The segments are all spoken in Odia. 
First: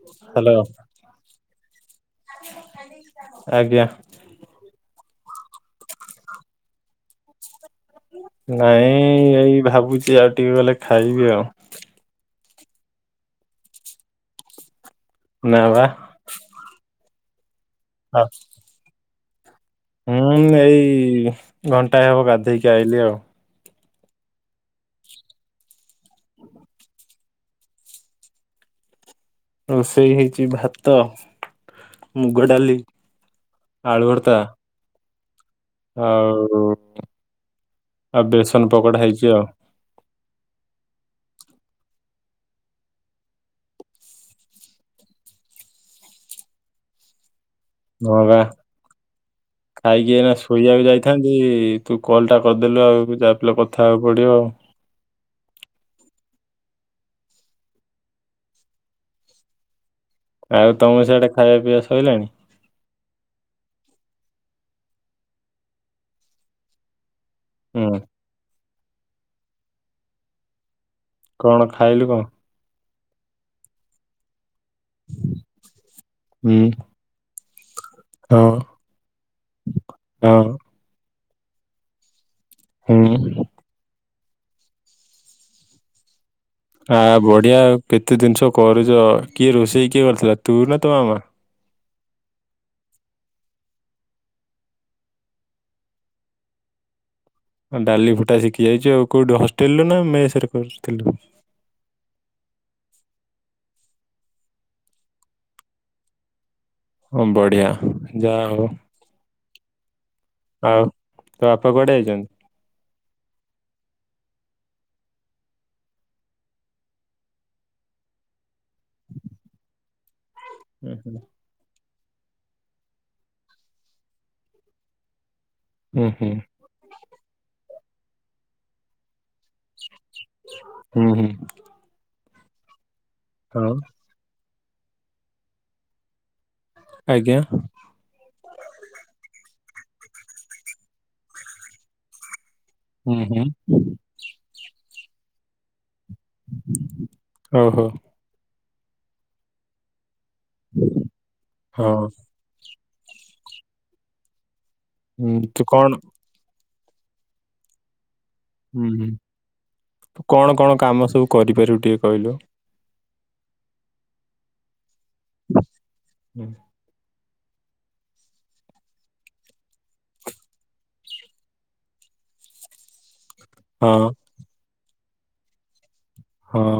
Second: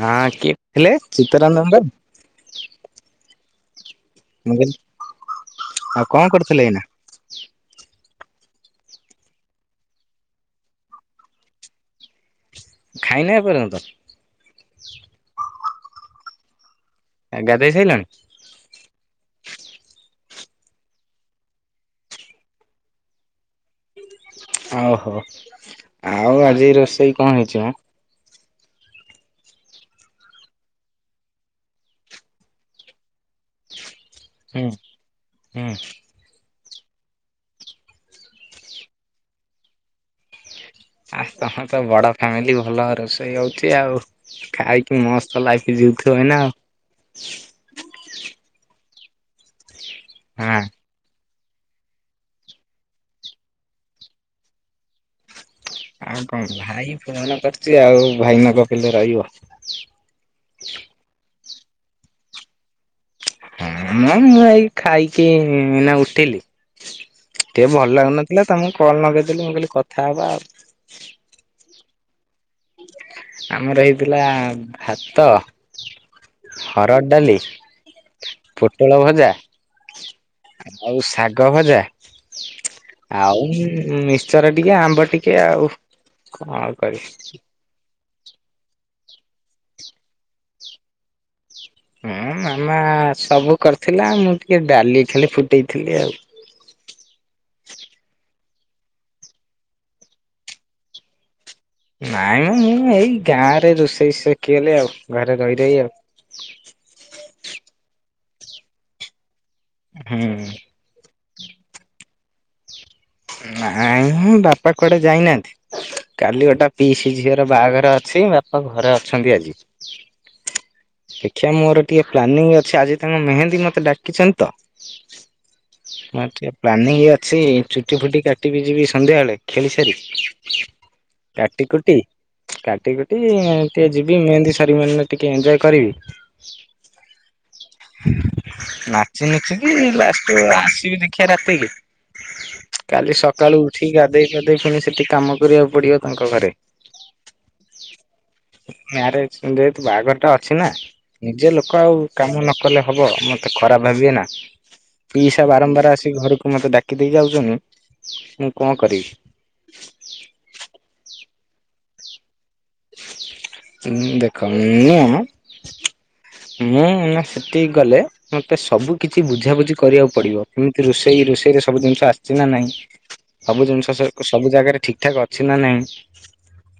ହଁ ହ୍ୟାଲୋ କିଏ ଥିଲେ ଚୀତରାନବର। ଆଜ୍ଞା। ମୁଁ କହିଲି ଆଉ କଣ କରିୁଥିଲେ ଏଇନା? ନାଇଁ ଏଇ ଭାବୁଛି ଆଉ ଟିକେ ଗଲେ ଖାଇବି ଆଉ। ଖାଇନା ଏ ପର୍ଯ୍ୟନ୍ତ? ନା ପା। ଆ ଗାଧୋଇ ସାଇଲଣି? [inaudible] ହୁଁ ଏଇ ଘଣ୍ଟାଏ ହବ ଗାଧେଇକି ଆଇଲିି ଆଉ। ଓହୋ ଆଉ ଆଜି ରୋଷେଇ କଣ ହେଇଛି ମ? ରୋଷେଇ ହେଇଛି ଭାତ ମୁଗ ଡାଲି ଆଳୁ ଭରତା। ହୁଁ ହୁଁ। ଆଉ ଆଉ ବେସନ ପକୋଡା ହେଇଛି ଆଉ। ଆ ତମର ତ ବଡ ଫ୍ୟାମିଲି ଭଲ ରୋଷେଇ ହଉଛି ଆଉ। ଖାଇକି ମସ୍ତ ଲାଗି ଯିଉଥିବନା ଆଉ। ହୁଁ ପା ଖାଇକି ଏଇନା ହଁ ଶୋଇବାକୁ ଯାଇ। ଥାନ୍ତି ତୁ କଲ୍ ଟା କରିଦେଲୁ ଆଉ ଯାହାବି ହେଲେ କଥା ହେବାକୁ ପଡିବ ଆଉ। ଆଉ କଣ ଭାଇ ଫୋନ୍ କରିଛି ଆଉ ଭାଇ ନ ଗପିଲେ ରହିବ। ଆଉ ତମର ସିଆଡେ ଖାଇବା ପିଇବା ସରିଲାଣି? ହଁ ମ ମୁଁ ଏଇ ଖାଇକି ଏଇନା ଉଠିଲି ଟିକେ ଭଲ ହୁଁ ଲାଗୁନ। ଥିଲା ତମକୁ କଲ୍ ଲଗେଇଦେଲି ମୁଁ କହିଲି କଥା ହବା ଆଉ। କଣ ଖାଇଲୁ କଣ? ଆମର ହେଇଥିଲା ଭାତ ହୁଁ ହରଡ଼ ଡାଲି। ହଁ ପୋଟଳ ଭଜା ହଁ ଆଉ ଶାଗ ଭଜା। ହୁଁ। ଆଉ ମିସଚର ଟିକେ ଆମ୍ବ ଟିକେ ଆଉ କ ଆ ବଢିଆ କେତେ ଜିନିଷ କରୁଚ କିଏ ରୋଷେଇ କିଏ କରିଥିଲା ତୁ ନା ତୋ ମାମା? ହୁଁ ମାମା ସବୁ କରିଥିଲା ମୁଁ ଟିକେ ଡାଲି ଖାଲି ଫୁଟେଇଥିଲି ଆଉ। ଡାଲି ଫୁଟା ଶିଖି ଯାଇଚୁ ଆଉ କୋଉଠୁ ହଷ୍ଟେଲରୁୁ ନା ମେସେରେ କର୍ ଥିଲୁ। ନାଇଁମ ମୁଁ ଏଇ ଗାଁ ରେ ରୋଷେଇ ଶଖିଲି ଆଉ ଘରେ ରହି ରହି ଆଉ। ହଁ ବଢିଆ ଯାହା ହଉ। ହୁଁ। ଆଉ ତ ବାପା କୋଆଡେ ଯାଇଚନ୍ତି? ନାଇଁ ଉଁ ବାପା କୁଆଡେ ଯାଇନାହାନ୍ତି। କାଲି ଗୋଟା ପିଇସି ଝିଅର ବାହାଘର ଅଛି ମ ହଉ ଘରେ ଅଛନ୍ତି ଆଜି। [inaudible] ଏ ମୋର ଟିଏ ପ୍ଲାନିଂ ଅଛି ଆଜି ତାଙ୍କ ମେହେନ୍ଦୀ ମତେ ଡାକିଛନ୍ତି ତ। ହୁଁ ହଁ ହୁଁ ଟିଏ ପ୍ଲାନିଂ ଅଛି ଚୁଟି ଫୁଟି କାଟିବି ଯିବି ସନ୍ଧ୍ୟା ବେଳେ ଖେଳି ସାରି। ହୁଁ ହୁଁ କାଟ କୁଟି କାଟି କୁଟି ହଁ ଟିକେ ଯି ଦି ମେହେନ୍ଦି ସାରି [inaudible] ଟିକେ ଏଞୟ କରିବି। ଆଜ୍ଞା। ନାଚ ନୁଚିକି ଲାଷ୍ଟ ଆସିବି ଦେଖିଆ ରାତିକି। କାଲି ହୁଁ ହୁଁ ସକାଳୁ ଉଠିକି ଗାଧୋଇ ପାଧେଇ ପୁଣି ସେଠି କାମ କରିବାକୁ ପଡିବ। ତାଙ୍କ ଘରେ ଓହୋ ମାରେଜ ଯେହେତୁ ବାହାଘର ଟା ଅ ଅଛି ନା ନିଜେ ଲୋକ ହଁ ଆଉ କାମ ନ କଲେ ହବ ମତେ ଖରାପ ଭାବିବେ ନା? ହୁଁ, ପିଇସା ତୁ ବାରମ୍ବାର କଣ ଆସିିକି ଘରକୁ ମତେ ଡାକି ଦେଇ ଯାଉଚନ୍ତି ଉଁ। ହୁଁ ହୁଁ କଣ କଣ କାମ ସବୁ କରିପାରିବୁ ଟିକେ କହିଲୁ? ଉଁ ଦେଖ ଉଁ ଅ। ହୁଁ ମୁଁ ଉଁ ସେଟି ଗଲେ ମୋତେ ସବୁ କିିଛି ବୁଝାବୁଝି କରିବାକୁ ପଡିବ କେମିତି ରୋଷେଇ ରୋଷେଇରେ ସବୁ ଜିନିଷ ଆସିଛି ନା ନାହିଁ। [unintelligible] ସବୁ ହଁ ଜିନିଷ ସ ସବୁ ଜାଗାରେ ଠିକଠାକ ଅଛି ନା ନାଇଁ? ହଁ।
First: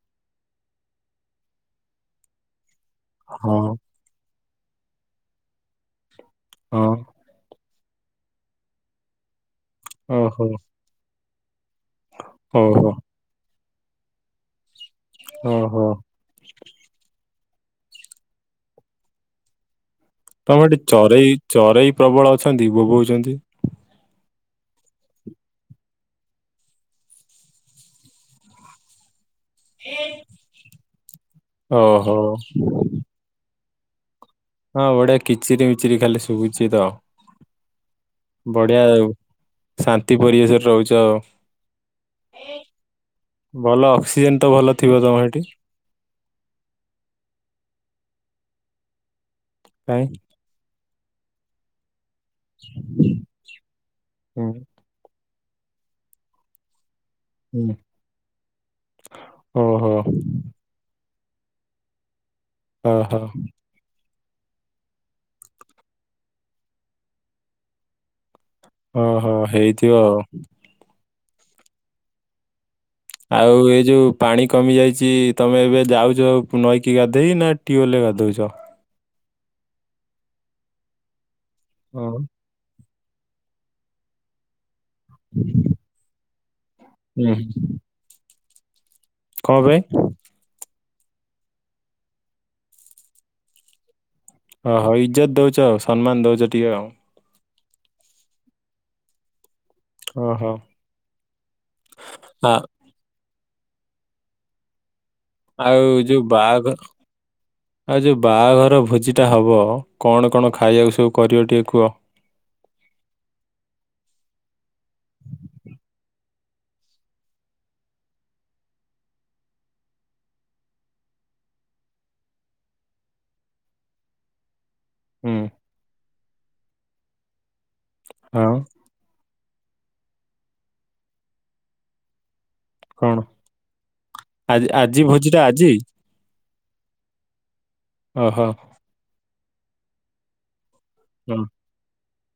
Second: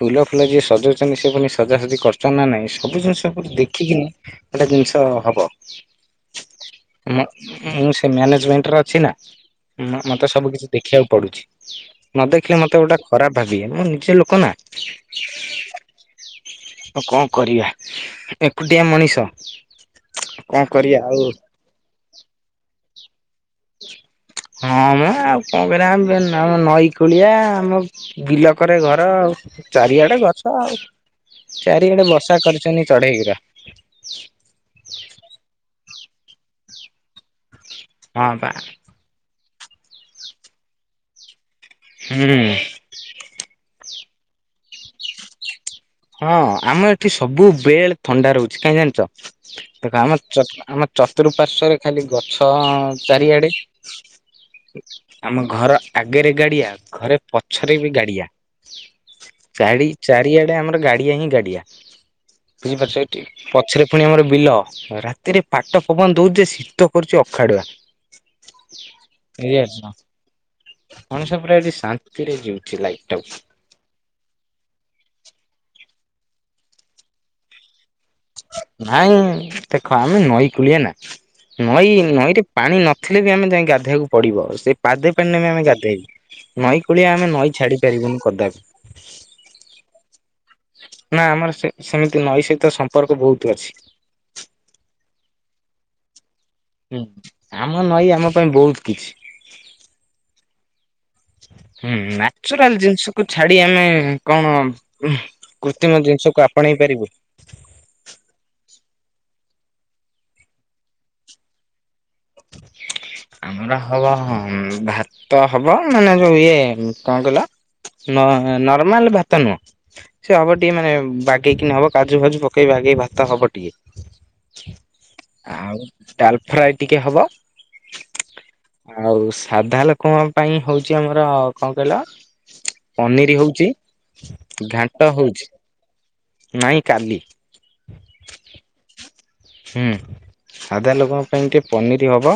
ଫୁଲ ଫୁଲ ଯିଏ ସଜାଉଚନ୍ତି ସେ ପୁଣି ସଜାସଜି କରଚନ୍ତି ନା ନାଇଁ ସବୁ ଜିନିଷ ହଁ ଦେଖିକିନି। ଗୋଟେ ଜିନିଷ ହବ ହଁ ମା ମୁଁ ସେ ମ୍ୟାନେଜମେଣ୍ଟରେ ଅଛି ନା ମତେ ଓହୋ ସବୁ କିଛି ଦେଖିବାକୁ ପଡୁଛି। ନ ଦେଖିଲେ ମତେ ଓହୋ ଗୋଟା ଖରାପ ଭାବିବେ ମୋ ନିଜେ ଲୋକ ନା। ଓ ହୋ। ଅ କଣ କରିବା ଏକୁଟିଆ ମଣିଷ। କଣ ତମ ଏଠି କରିବା ଆଉ ଚରେଇ ଚରେଇ ପ୍ରବଳ ଅଛନ୍ତି ବୋବଉଚନ୍ତି। ହଁ ମା ଆଉ କଣ କରିବା ଆମ ନ ନଈକୋଳିଆ ଆମ। ବିଲ କରେ ଘର ଆଉ। ଚାରିଆଡେ ଗଛ ଆଉ ଚାରିଆଡେ ଓହୋ ବର୍ଷା କରିଛନ୍ତି ଚଢେଇଉରା। ହଁ ବଢିଆ କିଚିରି ମିଚିରି ଖାଲି ଶୁଭୁଚି ତ। ହଁ ବା ବଢିଆ ଆାଉ ଶାନ୍ତି ପରିବେଶରେ ରହୁଚ। ହୁଁ। ଭଲ ଅକ୍ସିଜେନ ତ ଭଲ ଥିବ ତମ ହେଟି। ହଁ ଆମେ ଏଠି ସବୁ ବେଲ୍ ଥଣ୍ଡା ରହୁଛି କାହିଁ ଜାଣିଚ ଦେଖ କାଇଁ ଆମ ଚ ଆମ। ଚତୁଃପାର୍ଶ୍ଵରେ ଖାଲି ଗଛ ଚାରିଆଡ଼େ। ହୁଁ ଆମ ଘର ଆଗରେ ଗାଡ଼ିଆ ଘରେ ହୁଁ ପଛରେ ବି ଗାଡ଼ିଆ ଚାରି ଓହୋ ଚାରିଆଡ଼େ ଆମର ଗାଡ଼ିଆ ହିଁ ଗାଡ଼ିଆ। ବୁଝିପାରୁଛ ଓହୋ ଏଠି ପଛରେ ପୁଣି ଆମର ବିଲ ରାତିରେ ପାଟ ପବନ ଦଉଛି ଶୀତ କରୁଛି ଅଖାଡୁଆ। ଓହୋ ହେଇଥିବ ଆଉ। ମଣିଷ ପୁରା ଏଠି ଶାନ୍ତିରେ ଯିଉଛି ଲାଇଫ୍। ଆଉ ଏଇ ଯୋଉ ପାଣି କମି ଯାଇଛି ତମେ ଏବେ ଯାଉଛ ନଈକି ଗାଧେଇ ନା ଟିୁୱଲ୍ ଗାଧଉଛ? ନାଇଁ ଦେଖ ଆମେ ନଈ କୂଳିଆ ନା ନଈ ହଁ ନଈ ରେ ପାଣି ନଥିଲେ ବି ଆମେ ଯାଇ ଗାଧୋଇବାକୁ ପଡ଼ିବ ସେ ପାଦେ ପାଣି ନେ ଆମେ ଗାଧେଇବୁ। ନଈ କୂଳିଆ ହୁଁ ଆମେ ନଈ ହୁଁ। ଛାଡ଼ି ପାରିବୁନି କଦାପି। କଣ ପାଇଁ? ନା ଆମର ସେ ସେମିତି ନଈ ସହିତ ସମ୍ପର୍କ ବହୁତ୍ ଅଛି। ଓ ହୋ ହଉ ଇଜ୍ଜତ ଦଉଛ ଆଉ ସମ୍ମାନ ଦଉଛ ଟିକେ ଆଉ। ହୁଁ ଆମ ନଈ ଆମ ପାଇଁ ବହୁତ୍ କିଛି। ଓହୋ। ହୁଁ ହୁଁ ଆ- ନାଚୁରାଲ ଜିନିଷକୁୁ ଛାଡ଼ି ଆମେ କଣ ଉମ ଆଉ କୃତ୍ରିମ ଯୋଉ ଜିନିଷକୁ ବାହାଘର ଆପଣେଇ ପାରିବୁ। ଆଉ ଯୋଉ ବାହାଘର ଭୋଜିଟା ହେବ କଣ କଣ ଖାଇବାକୁ ସବୁ କରିବ ଟିକେ କୁହ? [inaudible] ଆମର ହବ ଉମ ଭାତ ହବ ମାନେ ଯୋଉ ଇଏ କଣ କହିଲ ନ ନର୍ମାଲ ଭାତ ନୁହେଁ। ସେ ହବ ଟିକେ ମାନେ ବାଗେଇକିନି ହବ କାଜୁ ଫାଜୁ ପକେଇ ବାଗେଇ ଭାତ ହବ ଟିକେ। ହୁଁ। ଆଉ ଡାଲ୍ ଫ୍ରାଏ ଟିକେ ହବ। ହଁ। ଆଉ ସାଧା ଲୋକଙ୍କ ପାଇଁ ହଉଛି ଆମର କଣ କହିଲ। କଣ ପନିରି ହଉଛି ଆଜି ଆଜି ଘାଣ୍ଟ ଭୋଜି ଟା ହଉଛି। ଆଜି ନାଇଁ କାଲି। ଓ ହୋ। ହୁଁ ସାଧା ଲୋକଙ୍କ ପାଇଁ ହଁ ଟିକେ ପନିରି ହବ।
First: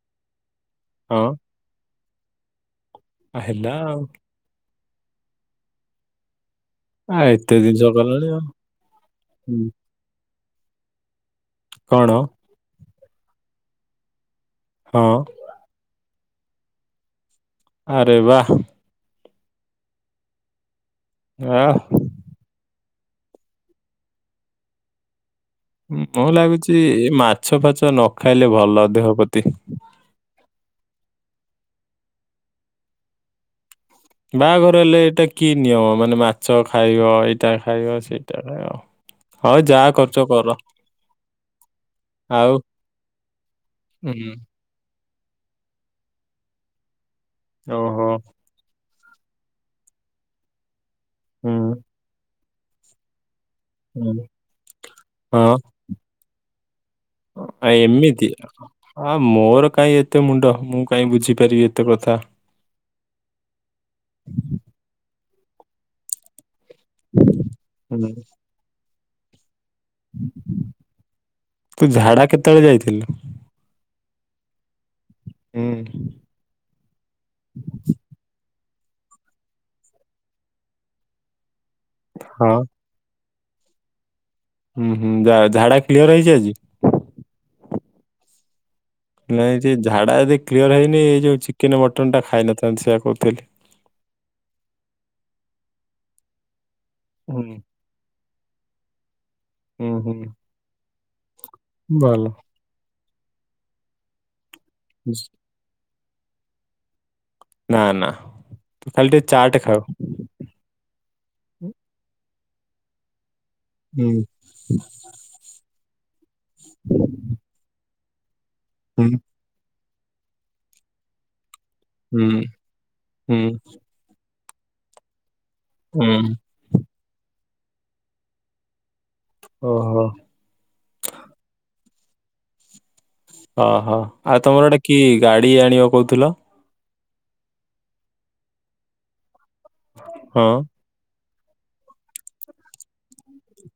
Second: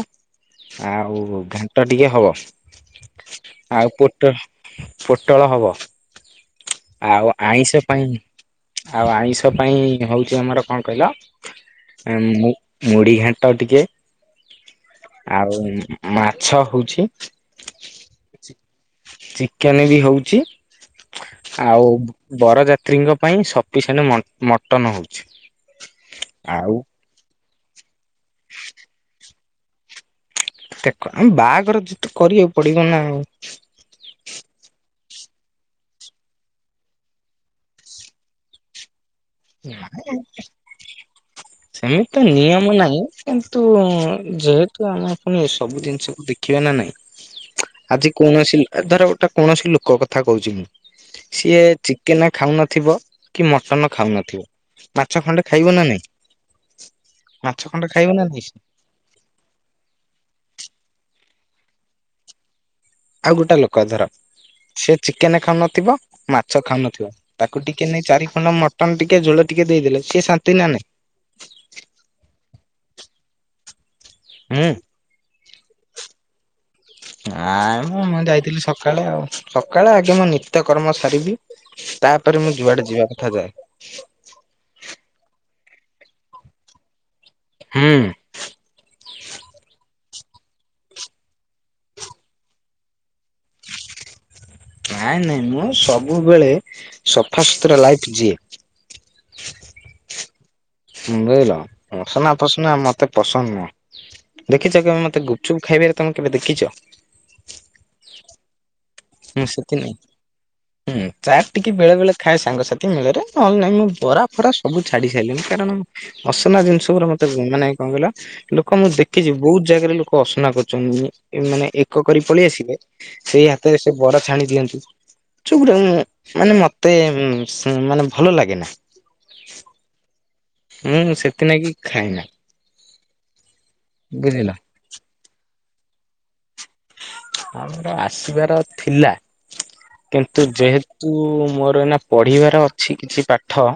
ଆଉ ହଁ ଘାଣ୍ଟ ଟିକେ ହବ ଆ, ହେଲା ଆଉ ପୋଟ ପୋଟଳ ହବ। ଆ ଆଉ ଏତେ ଆଇଁଷ ଜିନିଷ ପାଇଁ କଲଣି ଆଉ ଆଉ ଆଇଁଷ ହୁଁ ପାଇଁ ହଉଛି ଆମର କଣ କହିଲା କଣ ଉମ ମୁ ମୁଢ଼ି ଘାଣ୍ଟ ଟିକେ। ହଁ। ଆଉ ମାଛ ହଉଛି। ଆରେ ବାଃ। ଚିକେନ୍ ବି ହଉଛି ଆ ଆଉ ବରଯାତ୍ରୀଙ୍କ ପାଇଁ ସଫିସିଏଣ୍ଟ ମ-ମଟନ ହଉଛି। ମୁଁ ଆଉ ଲାଗୁଛି ଏ ମାଛ ଫାଚ ନ ଖାଇଲେ ଭଲ ଦେହ ପ୍ରତି। ଦେଖ ଆମେ ବାହାଘର ଯେତ କରିବାକୁ ପଡ଼ିବ ନା ଆଉ। ବାହାଘର ହେଲେ ଏଇଟା କି ନିୟମ ମାନେ ମାଛ ଖାଇବ ଏଇଟା ଖାଇବ ସେଇଟା ଖାଇବ। ଆ ଯାହା କରୁଛ କର। ସେମିତି ତ ଆଉ ନିୟମ ନାହିଁ କିନ୍ତୁ ହୁଁ ଯେହେ ତ ଆମେ ପୁଣି ଏସବୁ ଜିନିଷକୁ ଦେଖିବା ନା ନାଇଁ ଓହୋ ଆଜି କୌଣସି ଧର ଗୋଟେ କୌଣସି ଲୋକ କଥା କହୁଛି ମୁଁ ହୁଁ ସିଏ ହୁଁ ଚିକେନ ଖାଉନଥିବ କି ମଟନ ଖାଉନଥିବ ମାଛ ଖଣ୍ଡେ ଖାଇବ ନା ନାଇଁ? ମାଛ ଅ ଖଣ୍ଡେ ଖାଇବ ନା ଏମିତି ନାଇଁ ଅ ମୋର କାଇଁ ଏତେ ମୁଣ୍ଡ ମୁଁ କାଇଁ ବୁଝିପାରିବି ଏତେ କଥା। ଆଉ ଗୋଟେ ଲୋକ ଧର ସେ ଚିକେନ ଖାଉନଥିବ ମାଛ ଖାଉନ ତାକୁ ଟିକେ ନେଇ ହୁଁ ଚାରି ଖଣ୍ଡ ମଟନ ଟିକେ ଝୋଳ ଟିକେ ଦେଇଦେଲେ ସିଏ ଶାନ୍ତି ନା ନାଇଁ? ତୁ ଝାଡ଼ା କେତେବେଳେ ଯାଇଥିଲୁ? ମୁଁ? ହୁଁ। ନାଇଁ ମୁଁ ଯାଇଥିଲି ସକାଳେ ଆଉ ସକାଳେ ଆଗେ ମୁଁ ନିତ୍ୟକର୍ମ ସାରିବି ତାପରେ ହଁ ମୁଁ ଯୁଆଡେ ଯିବା କଥା ଯାଏ। ହୁଁ ହୁଁ ଯା ଝାଡା କ୍ଲିୟର ହେଇଛି ଆଜି? ହୁଁ। ନାଇଁ ଯେ ଝାଡା ଯଦି କ୍ଲିୟର ହେଇନି ଏଇ ଯୋଉ ଚିକେନ ମଟନଟା ଖାଇନଥାନ୍ତୁ ସେଇଆ କହୁଥିଲି। ନାଇଁ ନାଇଁ ମୁଁ ସବୁବେଳେ ହୁଁ ସଫା ସୁୁତୁରା ଲାଇଫ୍ ଯିଏ। ହୁଁ ହୁଁ ହୁଁ। ବୁଝିଲ ଅସନା ଫସନା ମତେ ପସନ୍ଦ ନୁହଁ ଦେଖିଚ କେବେ ମତେ ଗୁ ଗୁପଚୁପ୍ ଖାଇବାରେ ତମେ କେବେ ଦେଖିଛ? ନା ନା ତୁ ଖାଲି ଟିକେ ହୁଁ ଚାଟ ସେଥି ଖାଉ। ନାଇଁ ହୁଁ ଚାଟ୍ ଟିକେ ବେଳେବେଳେ ଖାଏ ସାଙ୍ଗସାଥି ମେଳରେ ନହେଲେ ନା ମୁଁ ହୁଁ ବରା ଫରା ସବୁ ଛାଡି ସାରିଲିଣିି କାରଣ ଅସନା ଜିନଷ ଉପରେ ମତେ ମାନେ କଣ କହିଲ ଲୋକ ମୁଁ ହୁଁ ଦେଖିଛି ବହୁତ ଜାଗାରେ ଲୋକ ଅସନା କରୁଛନ୍ତି ମାନେ ଏ ମାନେ ଏ କ କରି ହୁଁ ପଳେଇ ଆସିଲେ ହୁଁ ସେଇ ହାତରେ ସେ ବରା ଛାଣି ଦିଅନ୍ତି ସେଗୁଡା ମୁଁ ହୁଁ ମାନେ ମ ମତେ ଉଁ ସେ ମାନେ ଭଲ ଲାଗେନା। ଓହୋ। ମୁଁ ସେଥିନାଗି ଖାଏନା। ଓହୋ ଆଉ ବୁଝିଲ। ତମର ଗୋଟେ କି ଗାଡି ଆଣିବ କହୁଥିଲ? ଆମର ଆସିବାର ଥିଲା କିନ୍ତୁ ହଁ ଯେହେ ତୁ ମୋର ନା ପଢିବାର ଅଛି କିଛି ପାଠ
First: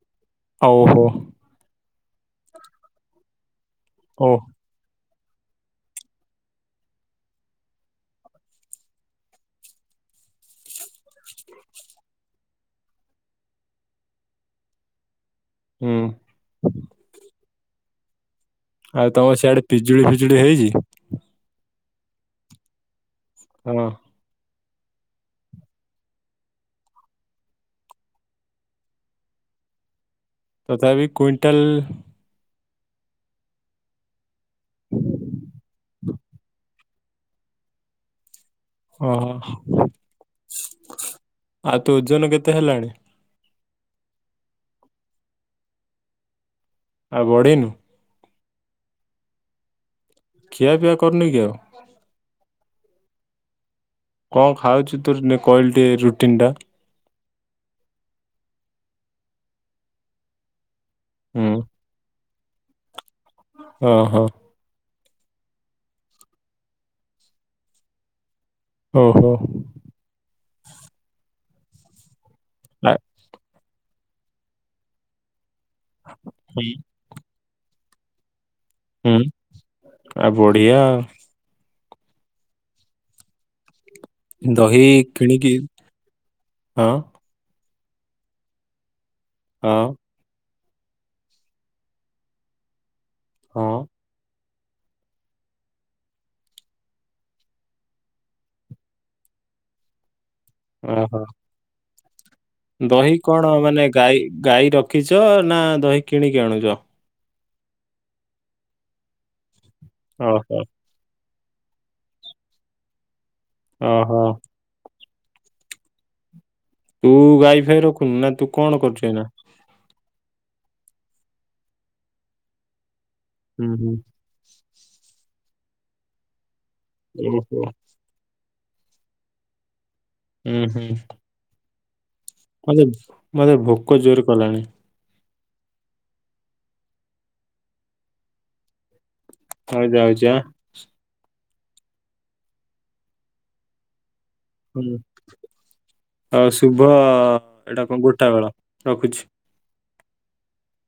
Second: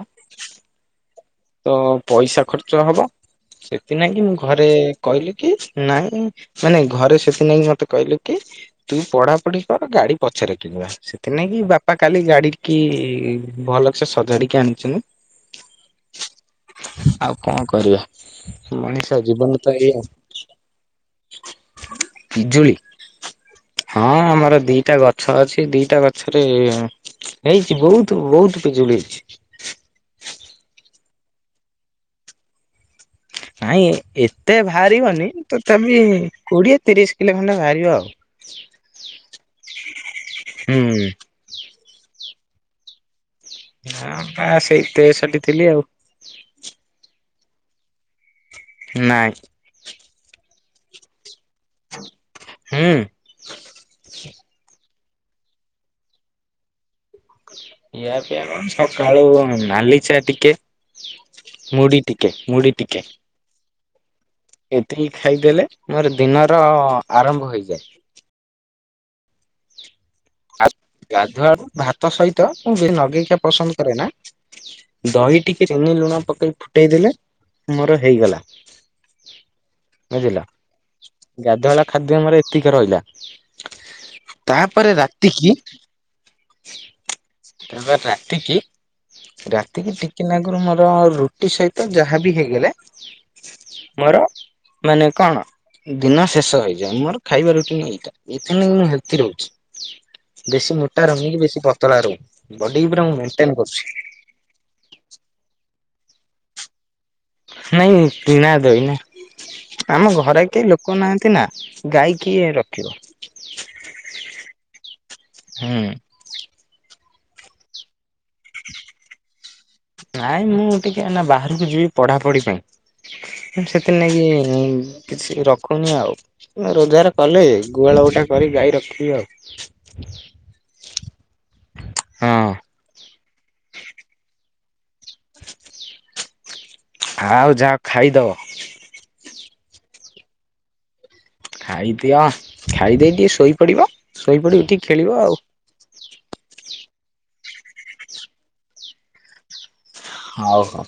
ହଉ ଓହୋ। ତ ପଇସା ଖର୍ଚ୍ଚ ହବ ସେଥିନାଗି ଓ ମୁଁ ଘରେ କହିଲେ କି ନାଇଁ ମାନେ ଘରେ ସେଥିନାଗି ମତେ କହିଲେ କି ତୁ ପଢାପଢି କର ଗାଡି ପଛରେ କିଣିବା। ସେଥିନାଗି ବାପା କାଲି ଗାଡିକି ଭଲସେ ସଜାଡିକି ଆଣିଛନ୍ତି। ହୁଁ। ଆଉ କଣ କରିବା ଆଉ ମଣିଷ ତମ ଜୀବନ ସିଆଡେ ତ ପିଜୁଳି ଏଇଆ। ଫିଜୁଳି ହେଇଛି? ପିଜୁଳି ହଁ। ହଁ ଆମର ଦିଟା ଗଛ ଅଛି ଦିଟା ଗଛରେ ହେଇଛି ବହୁତ୍ ବହୁତ୍ ପିଜୁଳି ହେଇଛି। ତଥାପି କ୍ଵିଣ୍ଟାଲ ନାଇଁ ଏତେ ବାହାରିବନି ତଥାପି କୋଡିଏ ତିରିଶ କିଲୋ ଖଣ୍ଡେ ବାହାରିବ ଆଉ। ଓହୋ ହୁଁ ଆଉ ତୋ ଓଜନ କେତେ ହେଲାଣି? ନା ପା ସେଇ ତେସଠି ଥିଲି ଆଉ। ଆଉ ବଢିନୁ? ନାଇଁ। ଖିଆପିଆ କରୁନି କି ଆଉ? ହୁଁ। କଣ ଖାଉଚୁ ତୁର୍ ନେ କହିଲୁ ଟିଏ ରୁଟିନ୍ ଟା। ଇଆ ପିଆ କଣ ସକାଳୁ ନାଲି ଚା ଟିକେ, ହୁଁ ମୁଢି ଟି କେ ମୁଢି ଟିକେ। ଆ ହଁ। ଏତିକି ଖାଇଦେଲେ ମୋର ଦିନର ଆରମ୍ଭ ହୋଇଯାଏ। ଓ ହୋ। [unintelligible] ଗାଧୁଆ ଭାତ ସହିତ ମୁଁ [unintelligible] ଆ- ନଗେଇକା ପସନ୍ଦ କରେ ନା। ଦହି ଟିକେ ଚିନି ଲୁଣ ପକେଇ ହୁଁ ଫୁଟେଇ ଦେଲେ ମୋର ହେଇଗଲା। ହୁଁ ଆଉ ବୁଝିଲ। ବଢିଆ। ଗାଧୁଆଳ ଖାଦ୍ୟ ଆମର ଏତିକା ରହିଲା। ଦହି ତାପରେ ରାତିକି କିଣିକି ଆଁ। ତାପ ରାତି କି ହଁ ରାତିକି ଟିକ୍ କିନା ଆଗୁରୁ ମୋର ରୁଟି ସହିତ ଯାହା ବି ହେଇଗଲେ ହଁ ମୋର ମାନେ କଣ ଦିନ ଶେଷ ହେଇଯାଏ। ମୋର ଖାଇବା ରୁଟିନ୍ ଏଇଟା ଏଇଥିନେ ମୁଁ ହେଲ୍ଥି ରହୁଚି। ବେଶୀ ମୋଟା ଓହୋ ରହୁନି କି ବେଶୀ ପତଳା ରହୁନି। ବଡିକି ପୁରା ମୁଁ ଦହି ମେଣ୍ଟେନ କଣ କରୁଛି। ମାନେ ଗାଈ ଗାଈ ରଖିଛ ନା ଦହି କିଣିକି ଆଣୁଚ? ନାଇଁ କିଣା ଦହି ନା ଆମ ଘରେ ଓହୋ କେ ଲୋ କ ନାହାନ୍ତି ନା ଗାଈ କିଏ ରଖିବ। ଓହୋ। ହୁଁ। ତୁ ଗାଈ ଫାଇ ରଖୁନୁ ନା ତୁ କଣ କରୁଚୁ ଏଇନା? ନାଇଁ ମୁଁ ଟିକେ ଏନା ବାହାରକୁ ଯିବି ପଢାପଢି ପାଇଁ। ହୁଁ ହୁଁ ସେଥିି ନାଗି କିଛି ରଖୁନି ଆଉ। ରୋଜଗାର କଲେ ଓହୋ ଗୁହାଳ ଗୁଟା କରି ଗାଈ ରଖିବି ଆଉ। ହୁଁ ହୁଁ। ହଁ। ମତେ ମତେ ଭୋକ ଜୋର କଲାଣି। ଆଉ ଯାଓ ଖାଇଦଅ। ହଉ ଯାଉଚି ଆ। ଖାଇଦିଅ ଖାଇଦେଇ ଟିକେ ଶୋଇପଡିବ। ଶୋଇପଡି ହୁଁ ଉଠିକି ଖେଳିବ ଆଉ। ଆଉ ଶୁଭ ଏଇଟା କଣ ଗୋଟା ବେଳ ରଖୁଛି। ହଉ ହଉ।